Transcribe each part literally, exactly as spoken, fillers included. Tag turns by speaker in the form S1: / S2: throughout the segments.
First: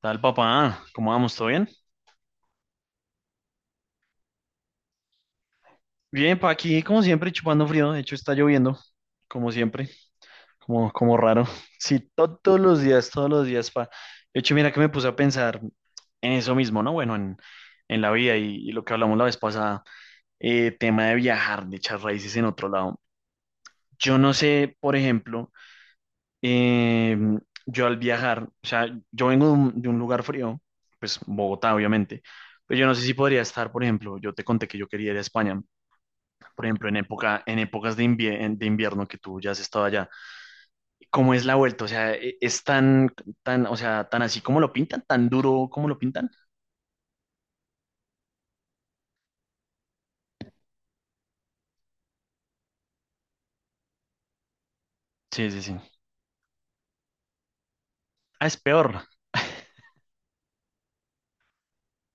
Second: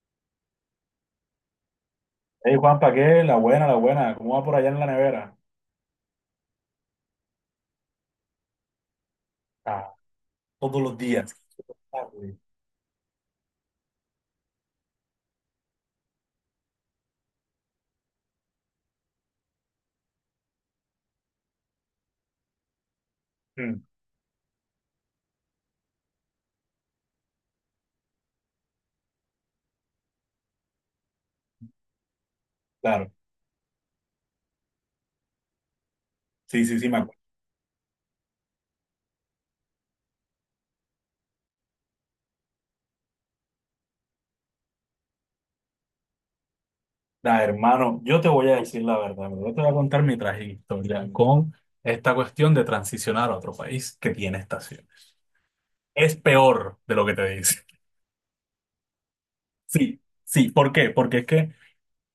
S1: Tal papá, ¿cómo vamos? ¿Todo bien?
S2: Hey Juanpa, ¿qué? La buena, la buena. ¿Cómo va por allá en la nevera?
S1: Bien, pa aquí como siempre chupando frío, de hecho está lloviendo, como siempre,
S2: Ah, todos
S1: como,
S2: los
S1: como
S2: días.
S1: raro. Sí,
S2: Ah,
S1: to-
S2: güey.
S1: todos los días, todos los días, pa. De hecho, mira que me puse a pensar en eso mismo, ¿no? Bueno, en, en la vida y, y lo que hablamos la vez pasada, eh, tema de viajar, de echar raíces en otro lado.
S2: Mm,
S1: Yo no sé, por ejemplo, eh, yo al viajar, o sea, yo vengo de un, de un lugar frío, pues Bogotá, obviamente, pero yo no sé
S2: claro.
S1: si podría estar, por ejemplo, yo te conté que yo quería ir a España.
S2: Sí,
S1: Por
S2: sí, sí,
S1: ejemplo, en
S2: me acuerdo.
S1: época, en épocas de, invier- en- de invierno que tú ya has estado allá, ¿cómo es la vuelta? O sea, e- es tan, tan, o sea, tan así como lo pintan, tan duro como lo pintan.
S2: Da, hermano, yo te voy a decir la verdad. Bro, yo te voy a contar mi trágica historia con esta cuestión de transicionar a otro país que tiene estaciones.
S1: Sí, sí, sí.
S2: Es peor de lo que te dice.
S1: Ah, es peor.
S2: Sí, sí. ¿Por qué? Porque es que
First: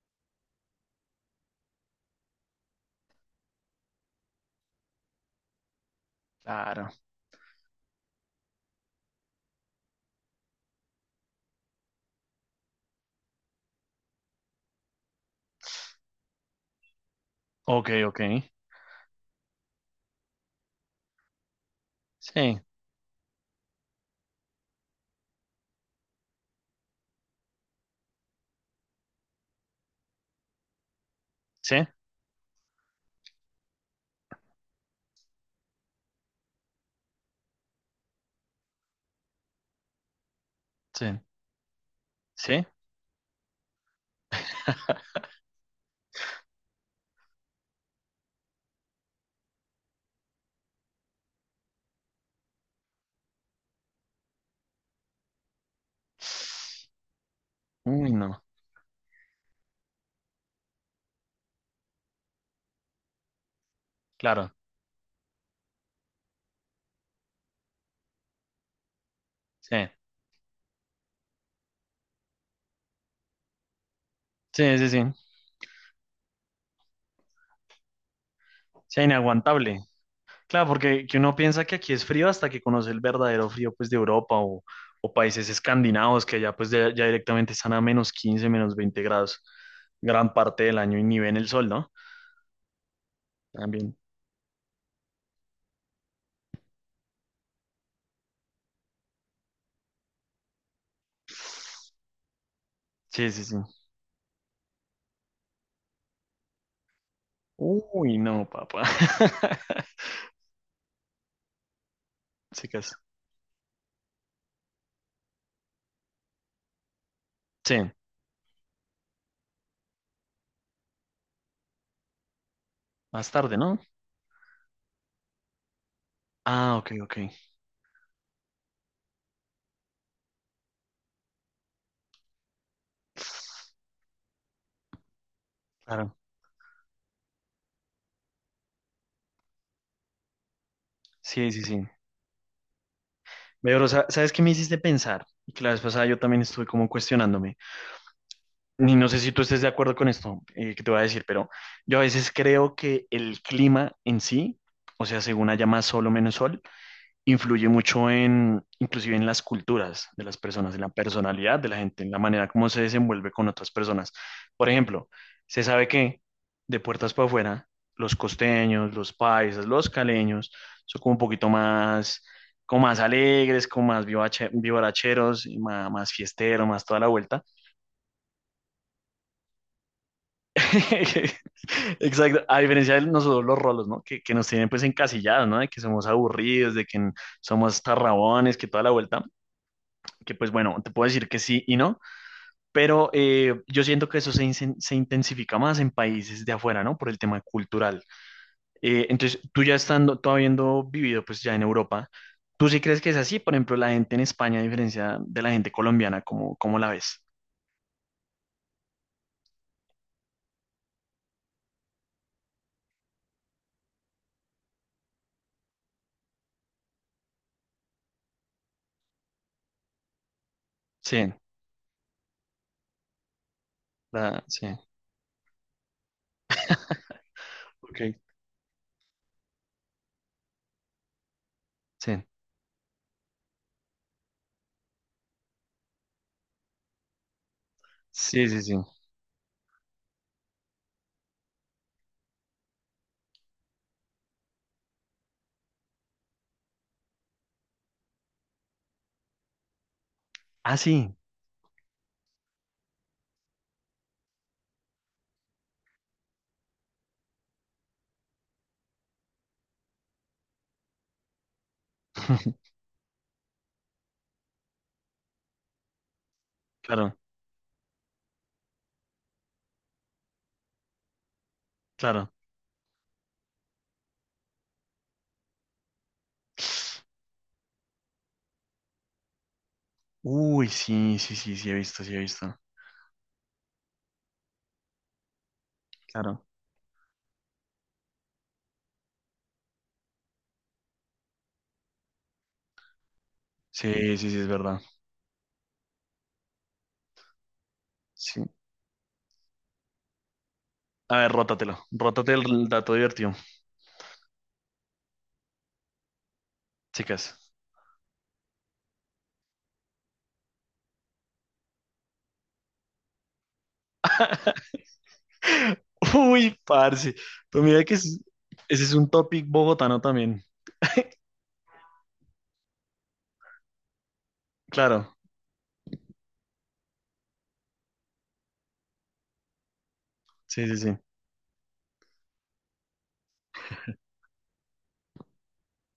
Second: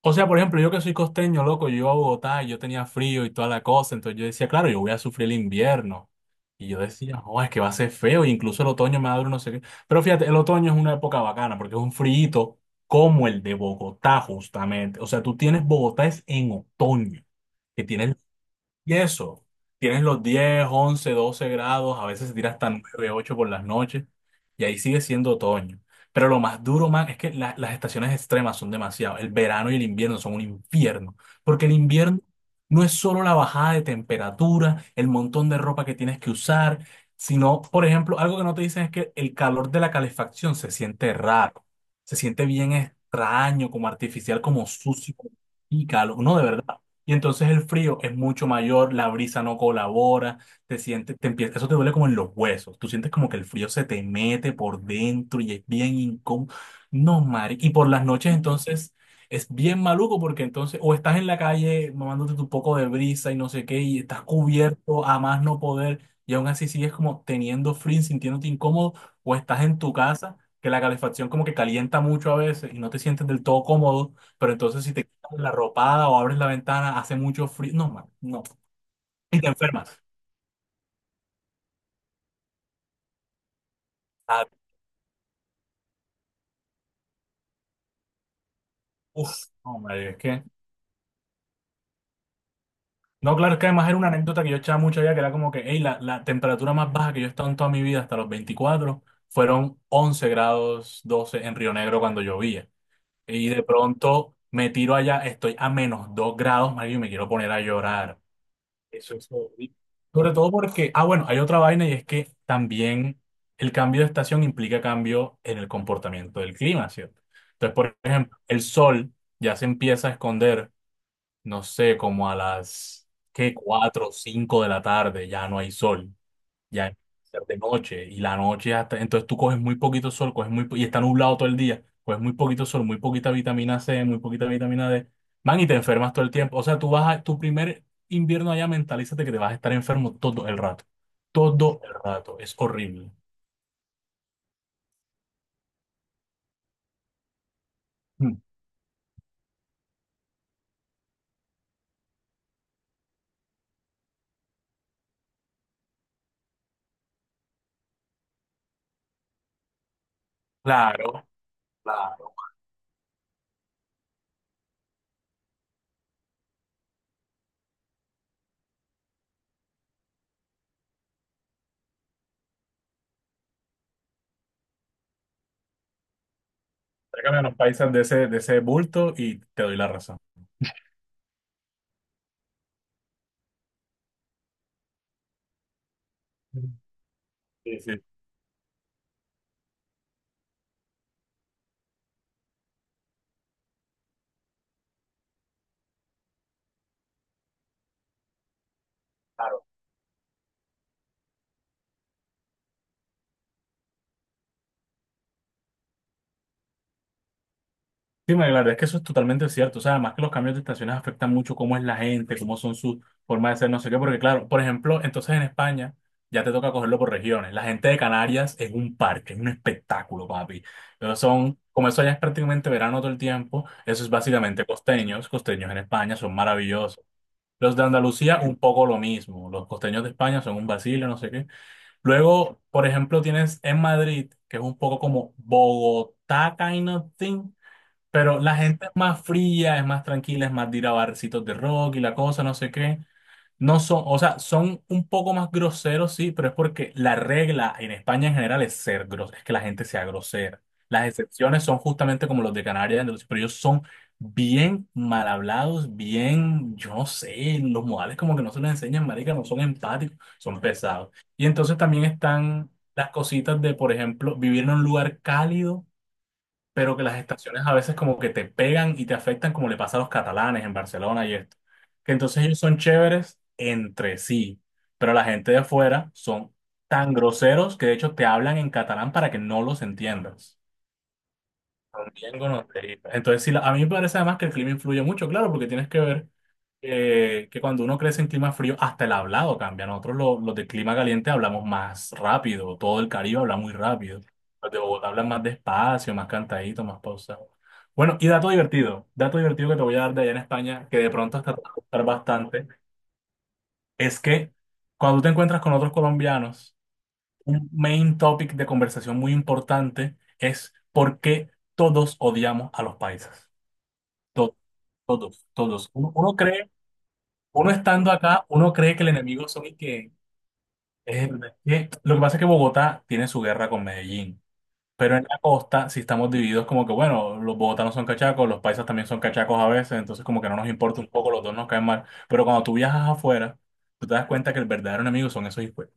S2: O sea, por ejemplo, yo que soy costeño, loco, yo iba a Bogotá y yo tenía frío y toda la cosa, entonces yo decía, claro, yo voy a sufrir el invierno. Y yo
S1: Claro.
S2: decía, no, es que va a ser feo, e incluso el otoño me va a dar no sé qué. Pero fíjate, el otoño es una época bacana porque es un frío como el de Bogotá, justamente. O sea, tú tienes Bogotá es en otoño, que
S1: Ok,
S2: tienes
S1: ok.
S2: y eso, tienes los diez once doce grados, a veces se tira
S1: Sí,
S2: hasta nueve, ocho por las noches, y ahí sigue siendo otoño. Pero lo más duro, man, es que la- las estaciones extremas son demasiado. El verano y el invierno son un infierno, porque el
S1: sí,
S2: invierno no es solo la bajada de temperatura, el montón de ropa que tienes que usar, sino, por ejemplo, algo que no te dicen es que el calor de la calefacción se
S1: sí,
S2: siente raro, se siente
S1: sí.
S2: bien extraño, como artificial, como sucio, y calor. No, de verdad. Y entonces el frío es mucho mayor, la brisa no colabora, te sientes, te empieza, eso te duele como en los huesos. Tú sientes como que el frío se te mete por dentro y es bien incómodo. No, Mari. Y por las
S1: Uy,
S2: noches
S1: no.
S2: entonces es bien maluco porque entonces o estás en la calle mamándote tu poco de brisa y no sé qué y estás
S1: Claro.
S2: cubierto a más no poder y aún así sigues como teniendo frío, y sintiéndote incómodo o estás
S1: Sí,
S2: en tu casa que la calefacción como que calienta mucho a veces y no te sientes del todo cómodo, pero
S1: sí,
S2: entonces
S1: sí,
S2: si
S1: sí.
S2: te la ropada o abres la ventana, hace mucho frío. No, man, no.
S1: Sí,
S2: Y te
S1: inaguantable.
S2: enfermas.
S1: Claro, porque que uno piensa que aquí es frío hasta que conoce el verdadero frío pues de Europa
S2: Ah,
S1: o, o países escandinavos que allá pues de- ya directamente están a menos quince, menos veinte
S2: uf,
S1: grados
S2: no, madre, es
S1: gran
S2: que.
S1: parte del año y ni ven el sol, ¿no?
S2: No, claro, es que además
S1: También.
S2: era una anécdota que yo echaba mucho allá, que era como que, hey, la, la temperatura más baja que yo he estado en toda mi vida hasta los veinticuatro fueron once grados doce en Río Negro cuando llovía.
S1: Sí, sí,
S2: Y
S1: sí.
S2: de pronto me tiro allá, estoy a menos dos grados, marido, y me quiero poner a
S1: Uy,
S2: llorar.
S1: no, papá.
S2: Eso es todo. Sobre todo porque, ah, bueno, hay otra vaina y es que
S1: Chicas.
S2: también el cambio de estación implica cambio en el comportamiento del clima, ¿cierto? Entonces,
S1: Sí,
S2: por ejemplo, el sol ya se empieza a esconder, no sé, como a las,
S1: más
S2: ¿qué?
S1: tarde, ¿no?
S2: Cuatro o cinco de la tarde, ya no hay sol,
S1: Ah,
S2: ya
S1: ok,
S2: es
S1: ok.
S2: de noche y la noche hasta, entonces tú coges muy poquito sol, coges muy, po- y está nublado todo el día, coges muy poquito sol, muy poquita vitamina C, muy poquita vitamina D, man, y te enfermas
S1: Claro.
S2: todo el tiempo. O sea, tú vas a, tu primer invierno allá, mentalízate que te vas a estar enfermo todo el rato,
S1: Sí, sí,
S2: todo
S1: sí.
S2: el rato, es horrible.
S1: Veo, pero sa- ¿sabes qué me hiciste pensar? Y que la vez pasada yo también estuve como cuestionándome.
S2: Mm.
S1: Y no sé si tú estés de acuerdo con esto, eh, que te voy a decir, pero yo a veces creo que el clima en sí, o sea, según haya más sol o menos sol, influye mucho en, inclusive en las culturas de las personas, en la
S2: Claro,
S1: personalidad de la gente, en la
S2: claro.
S1: manera como se desenvuelve con otras personas. Por ejemplo, se sabe que de puertas para afuera, los costeños, los paisas, los caleños son como un poquito más, como más alegres, como más vivache- vivaracheros, y más, más fiesteros, más toda la
S2: Tráigame a
S1: vuelta.
S2: los países de ese, de ese bulto y te doy la razón.
S1: Exacto, a diferencia de nosotros los rolos, ¿no? Que, que nos tienen pues encasillados, ¿no? De que somos aburridos,
S2: Mm.
S1: de que n-
S2: Sí,
S1: somos
S2: sí.
S1: tarrabones, que toda la vuelta, que pues bueno, te puedo decir que sí y no, pero eh, yo siento que eso se, insen- se intensifica más en países de afuera, ¿no? Por el tema cultural. Eh, entonces, tú
S2: Claro.
S1: ya estando, tú habiendo vivido pues ya en Europa, ¿tú sí crees que es así? Por ejemplo, la gente en España, a diferencia de la gente colombiana, ¿cómo, cómo la ves?
S2: Sí, María, la verdad es que eso es totalmente cierto. O sea, además que los cambios de estaciones afectan mucho cómo es la gente, cómo son sus formas de ser, no sé qué. Porque, claro, por ejemplo, entonces en España ya te toca cogerlo por regiones. La gente de Canarias es un parque, es un espectáculo, papi. Ellos
S1: Sí,
S2: son, como eso ya es prácticamente verano todo el tiempo, eso es
S1: la,
S2: básicamente
S1: sí.
S2: costeños. Costeños en España son maravillosos. Los de
S1: Ok.
S2: Andalucía, un poco lo mismo. Los costeños de España son un vacilo, no sé qué.
S1: Sí,
S2: Luego, por ejemplo, tienes en Madrid, que es un poco como Bogotá, kind of thing, pero
S1: sí,
S2: la
S1: sí, sí.
S2: gente es más fría, es más tranquila, es más de ir a barcitos de rock y la cosa, no sé qué. No son, o sea, son un poco más groseros, sí, pero es porque la regla en España en general es ser grosero, es que la gente sea grosera.
S1: Ah,
S2: Las
S1: sí.
S2: excepciones son justamente como los de Canarias, entonces, pero ellos son bien mal hablados, bien, yo no sé, los modales como que no se les enseñan, marica, no son empáticos, son pesados. Y entonces también están las cositas de, por ejemplo, vivir en un lugar cálido pero que
S1: Claro,
S2: las estaciones a veces como que te pegan y te afectan como le pasa a los catalanes en Barcelona y esto. Que
S1: claro.
S2: entonces ellos son chéveres entre sí, pero la gente de afuera son tan groseros que de hecho te hablan en catalán para que no los entiendas.
S1: Uy, sí, sí, sí, sí, he visto, sí, he
S2: También
S1: visto.
S2: gonorrea. Entonces, sí, la- a mí me parece además que el clima influye mucho, claro, porque tienes que ver
S1: Claro.
S2: eh, que cuando uno crece en clima frío, hasta el hablado cambia. Nosotros lo- los de clima caliente hablamos más rápido, todo el Caribe habla muy
S1: Sí,
S2: rápido.
S1: sí, sí, es
S2: Los de
S1: verdad.
S2: Bogotá hablan más despacio, más cantadito, más pausado. Bueno, y
S1: Sí.
S2: dato divertido, dato divertido que te voy a dar de allá en España, que de
S1: A ver,
S2: pronto hasta te va a
S1: rótatelo.
S2: gustar
S1: Rótate
S2: bastante,
S1: el dato divertido,
S2: es que cuando te encuentras con otros colombianos,
S1: chicas.
S2: un main topic de conversación muy importante es por qué todos odiamos a los paisas. To- Todos, todos. Uno, uno
S1: Uy,
S2: cree,
S1: parce. Pues
S2: uno
S1: mira que
S2: estando
S1: es-
S2: acá, uno
S1: ese es
S2: cree que
S1: un
S2: el
S1: topic
S2: enemigo son y
S1: bogotano
S2: que,
S1: también.
S2: es- que- lo que pasa es que Bogotá tiene su guerra con Medellín,
S1: Claro.
S2: pero en la costa sí estamos divididos como que, bueno, los bogotanos son cachacos, los paisas también son cachacos a veces, entonces como que no
S1: Sí,
S2: nos
S1: sí, sí.
S2: importa un poco, los dos nos caen mal. Pero cuando tú viajas afuera, tú te das cuenta que el verdadero enemigo son esos hijos.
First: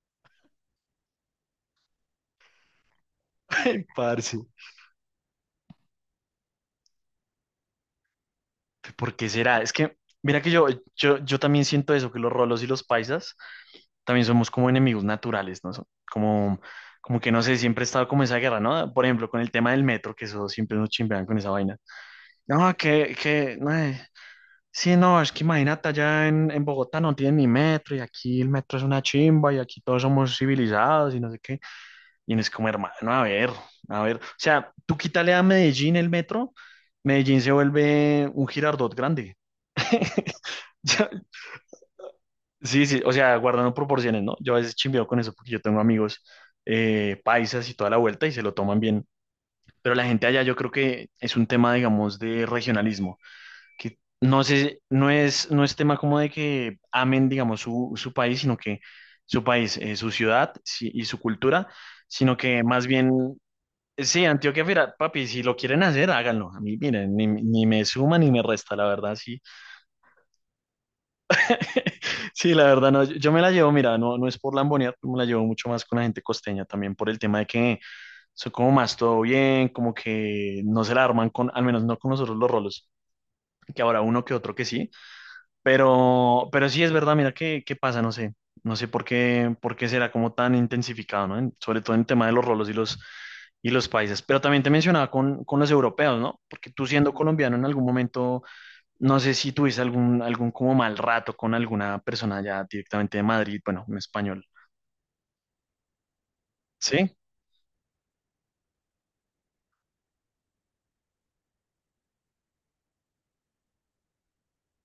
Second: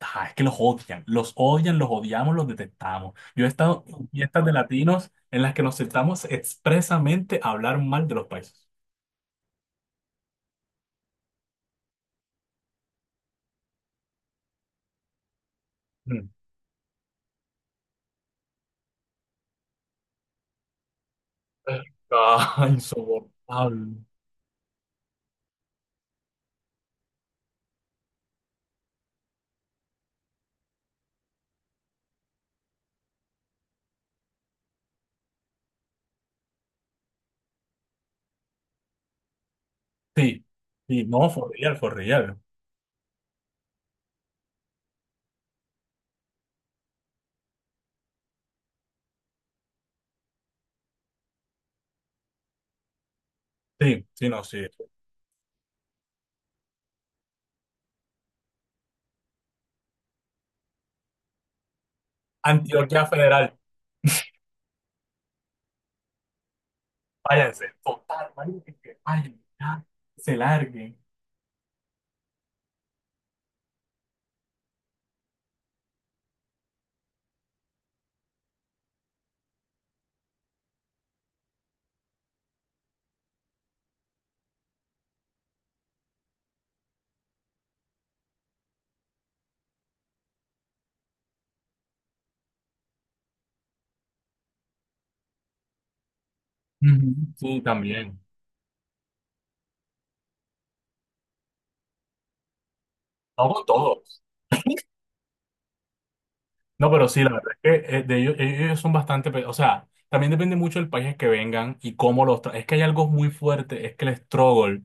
S2: Ah, es que los odian, los odian, los odiamos, los detestamos. Yo he estado en
S1: Parce.
S2: fiestas de latinos en las que nos sentamos expresamente a hablar mal de los países.
S1: ¿Por qué será? Es que, mira que yo, yo, yo también siento eso, que los rolos y los paisas también somos como enemigos naturales, ¿no? So-
S2: Mm.
S1: Como, como que no sé, siempre he estado como esa guerra, ¿no? Por ejemplo, con el tema del metro, que eso siempre nos chimbean con esa vaina.
S2: Ah,
S1: No, que,
S2: insoportable.
S1: que, no, eh, sí, no, es que imagínate, allá en, en Bogotá no tienen ni metro y aquí el metro es una chimba y aquí todos somos civilizados y no sé qué. Y no es como, hermano, a ver, a ver. O sea, tú quítale a Medellín el metro, Medellín se vuelve un Girardot grande.
S2: Sí, sí,
S1: Yo,
S2: no, for real, for real.
S1: sí, sí, o sea, guardando proporciones, ¿no? Yo a veces chimbeo con eso porque yo tengo amigos, eh, paisas y toda la vuelta y se lo toman bien. Pero la gente allá yo creo que es un tema, digamos, de regionalismo, que
S2: Sí, sí, no,
S1: no
S2: sí.
S1: sé, no es, no es tema como de que amen, digamos, su, su país, sino que su país, eh, su ciudad sí, y su cultura, sino que más
S2: Antioquia
S1: bien,
S2: Federal,
S1: sí, Antioquia, mira, papi, si lo quieren hacer, háganlo. A mí, miren, ni, ni
S2: váyanse,
S1: me suma ni
S2: total,
S1: me
S2: váyanse,
S1: resta, la
S2: que
S1: verdad, sí.
S2: vayan, ya, se larguen.
S1: Sí, la verdad, no, yo yo me la llevo, mira, no, no es por lambonear, me la llevo mucho más con la gente costeña, también por el tema de que son como más todo bien, como que no se la arman con, al menos no con nosotros los rolos, que ahora uno que otro que sí, pero, pero sí es verdad, mira, qué, qué pasa, no sé, no sé por qué, por qué será como tan intensificado, ¿no? En- sobre todo en el tema de los rolos y los, y los países, pero también te mencionaba con, con los europeos, ¿no? Porque tú
S2: Ujú.
S1: siendo colombiano
S2: Sí,
S1: en algún
S2: también.
S1: momento no sé si tuviste algún, algún como mal rato con alguna persona ya directamente de
S2: No
S1: Madrid,
S2: con
S1: bueno, un
S2: todos.
S1: español.
S2: No, pero
S1: Sí,
S2: sí, la verdad es que eh, de ellos, ellos son bastante, pe- o sea, también depende mucho del país que vengan y cómo los tra- Es que hay algo muy fuerte, es que el struggle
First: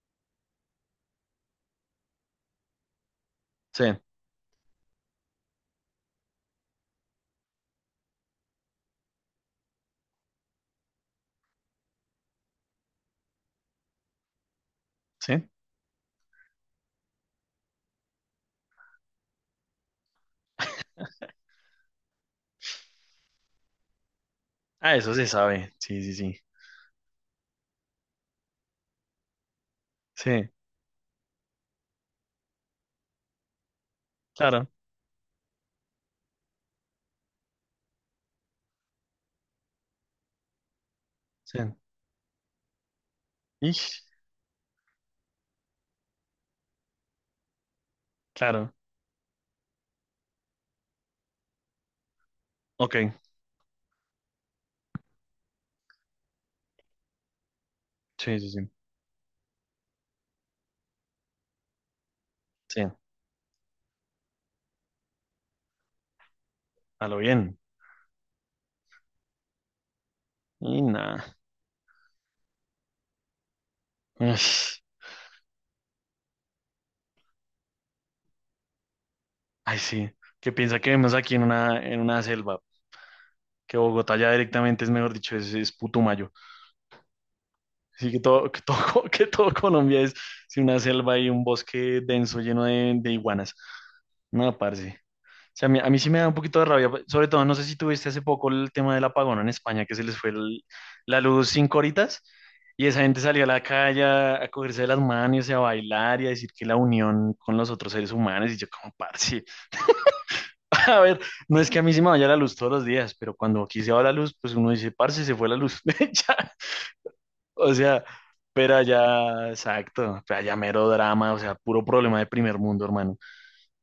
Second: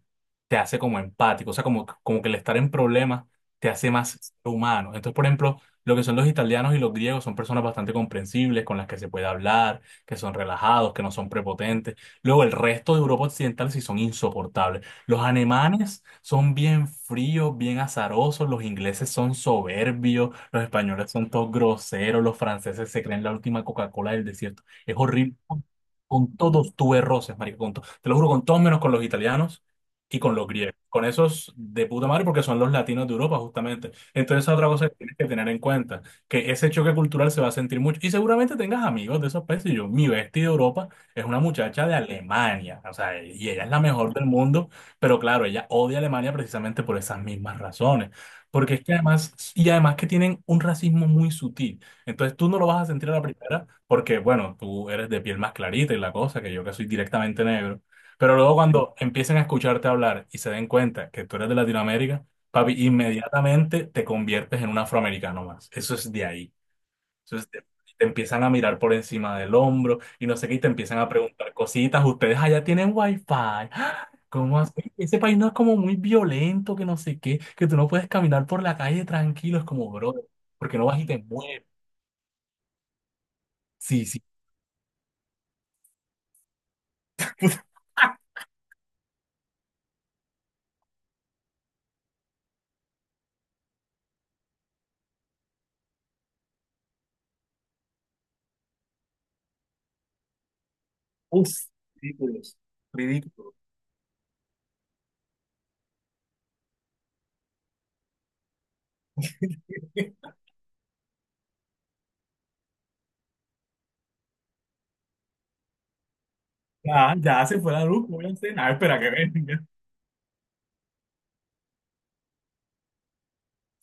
S2: te hace como empático, o sea, como, como que el estar en problemas te
S1: sí,
S2: hace más ser humano. Entonces, por ejemplo, lo que son los italianos y los griegos son personas bastante comprensibles, con las que se puede hablar, que son relajados, que no son prepotentes. Luego, el resto de Europa Occidental sí son insoportables. Los
S1: sí.
S2: alemanes son bien fríos, bien azarosos, los ingleses son soberbios, los españoles son todos groseros, los franceses se creen la última Coca-Cola del desierto.
S1: Ah,
S2: Es
S1: eso se
S2: horrible. Con,
S1: sabe. Sí, sí,
S2: con
S1: sí.
S2: todos tuve roces, marico, con to- te lo juro, con todos menos con los italianos y con los
S1: Sí,
S2: griegos. Con esos de puta madre porque son los latinos de Europa, justamente. Entonces, otra
S1: claro.
S2: cosa que tienes que tener en cuenta, que ese choque cultural se va a sentir mucho. Y seguramente tengas amigos de esos países. Yo, mi bestia de Europa es una
S1: Sí.
S2: muchacha de Alemania, o sea, y ella es la
S1: Ish,
S2: mejor del mundo. Pero claro, ella odia a Alemania precisamente por esas mismas razones.
S1: claro.
S2: Porque es que además, y además que tienen un racismo muy sutil. Entonces tú no lo vas a sentir
S1: Ok.
S2: a la primera porque, bueno, tú eres de piel más clarita y la cosa, que yo que soy directamente negro. Pero
S1: Sí, sí,
S2: luego
S1: sí.
S2: cuando empiecen a escucharte hablar y se den cuenta que tú eres de Latinoamérica, papi,
S1: Sí.
S2: inmediatamente te conviertes en un afroamericano más. Eso es de ahí.
S1: A lo
S2: Entonces
S1: bien.
S2: te, te empiezan a mirar por encima del hombro y no sé qué, y te
S1: Y
S2: empiezan a
S1: nada.
S2: preguntar cositas. ¿Ustedes allá tienen wifi? ¡Ah! ¿Cómo así?
S1: Ush.
S2: Ese país no es como muy violento, que no sé qué, que tú no puedes caminar por la calle tranquilo. Es
S1: Ay,
S2: como,
S1: sí.
S2: bro,
S1: ¿Qué
S2: porque
S1: piensa
S2: no
S1: que
S2: vas y
S1: vemos
S2: te
S1: aquí en
S2: mueres?
S1: una, en una selva? Que
S2: Sí,
S1: Bogotá
S2: sí.
S1: ya directamente es, mejor dicho, es, es Putumayo. Así que todo, que todo, que todo Colombia es, sí, una selva y un bosque denso lleno de, de iguanas. No, parce. O sea, a mí, a mí sí me da un poquito de rabia, sobre todo, no sé si tuviste hace poco el tema del apagón en España, que se les fue el- la luz
S2: Uf,
S1: cinco horitas
S2: ridículos.
S1: y esa gente salió a
S2: Ridículo.
S1: la calle a, a cogerse de las manos y a bailar y a decir que la unión con los otros seres humanos y yo como, parce, a ver, no es que a mí sí me vaya la luz todos los días, pero cuando aquí se va la luz, pues uno dice, parce, se fue la luz, ya,
S2: Ya, ya se fue
S1: o
S2: la
S1: sea,
S2: luz, voy a cenar,
S1: pero
S2: espera que
S1: allá,
S2: venga.
S1: exacto, allá mero drama, o sea, puro problema de primer mundo, hermano.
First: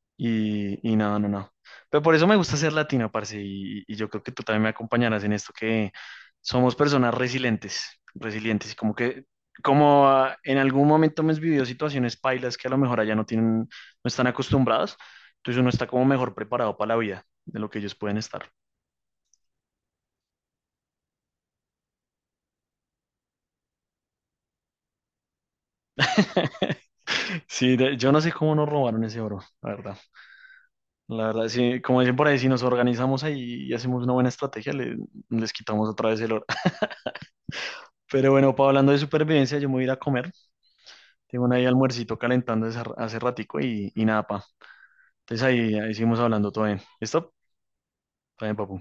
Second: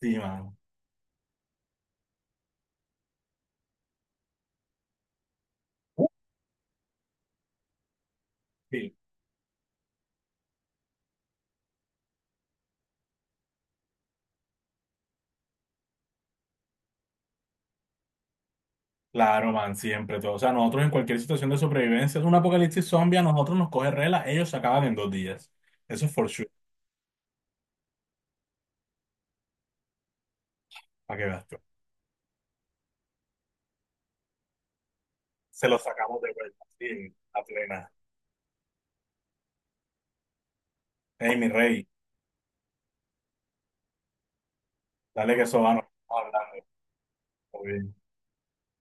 S2: Sí, mano.
S1: Y, y no, no, no. Pero por eso me gusta ser latino, parce, y, y yo creo que tú también me acompañarás en esto, que
S2: Uf,
S1: somos personas resilientes, resilientes, y
S2: sí.
S1: como que, como ah, en algún momento hemos vivido situaciones pailas que a lo mejor allá no tienen, no están acostumbrados, entonces uno está como mejor preparado para la vida de lo que ellos pueden estar.
S2: Claro, man, siempre todo. O sea, nosotros en cualquier situación de sobrevivencia, es un apocalipsis zombie, a nosotros nos coge rela, ellos se acaban en dos días. Eso es for sure,
S1: Sí, de- yo no sé cómo nos robaron ese oro, la verdad.
S2: para que
S1: La verdad,
S2: veas tú.
S1: sí, como dicen por ahí, si nos organizamos ahí y hacemos una buena estrategia, le- les
S2: Se los
S1: quitamos otra vez
S2: sacamos
S1: el
S2: de
S1: oro.
S2: vuelta, sí, a plena.
S1: Pero bueno, pa, hablando de supervivencia, yo me voy a ir a comer.
S2: Ey,
S1: Tengo
S2: mi
S1: una ahí
S2: rey,
S1: almuercito calentando hace hace ratico y, y nada, pa.
S2: dale
S1: Entonces
S2: que eso
S1: ahí,
S2: va, nos
S1: ahí seguimos
S2: vamos
S1: hablando todo
S2: hablando.
S1: bien. ¿Listo?
S2: Todo bien.
S1: Está bien, papu.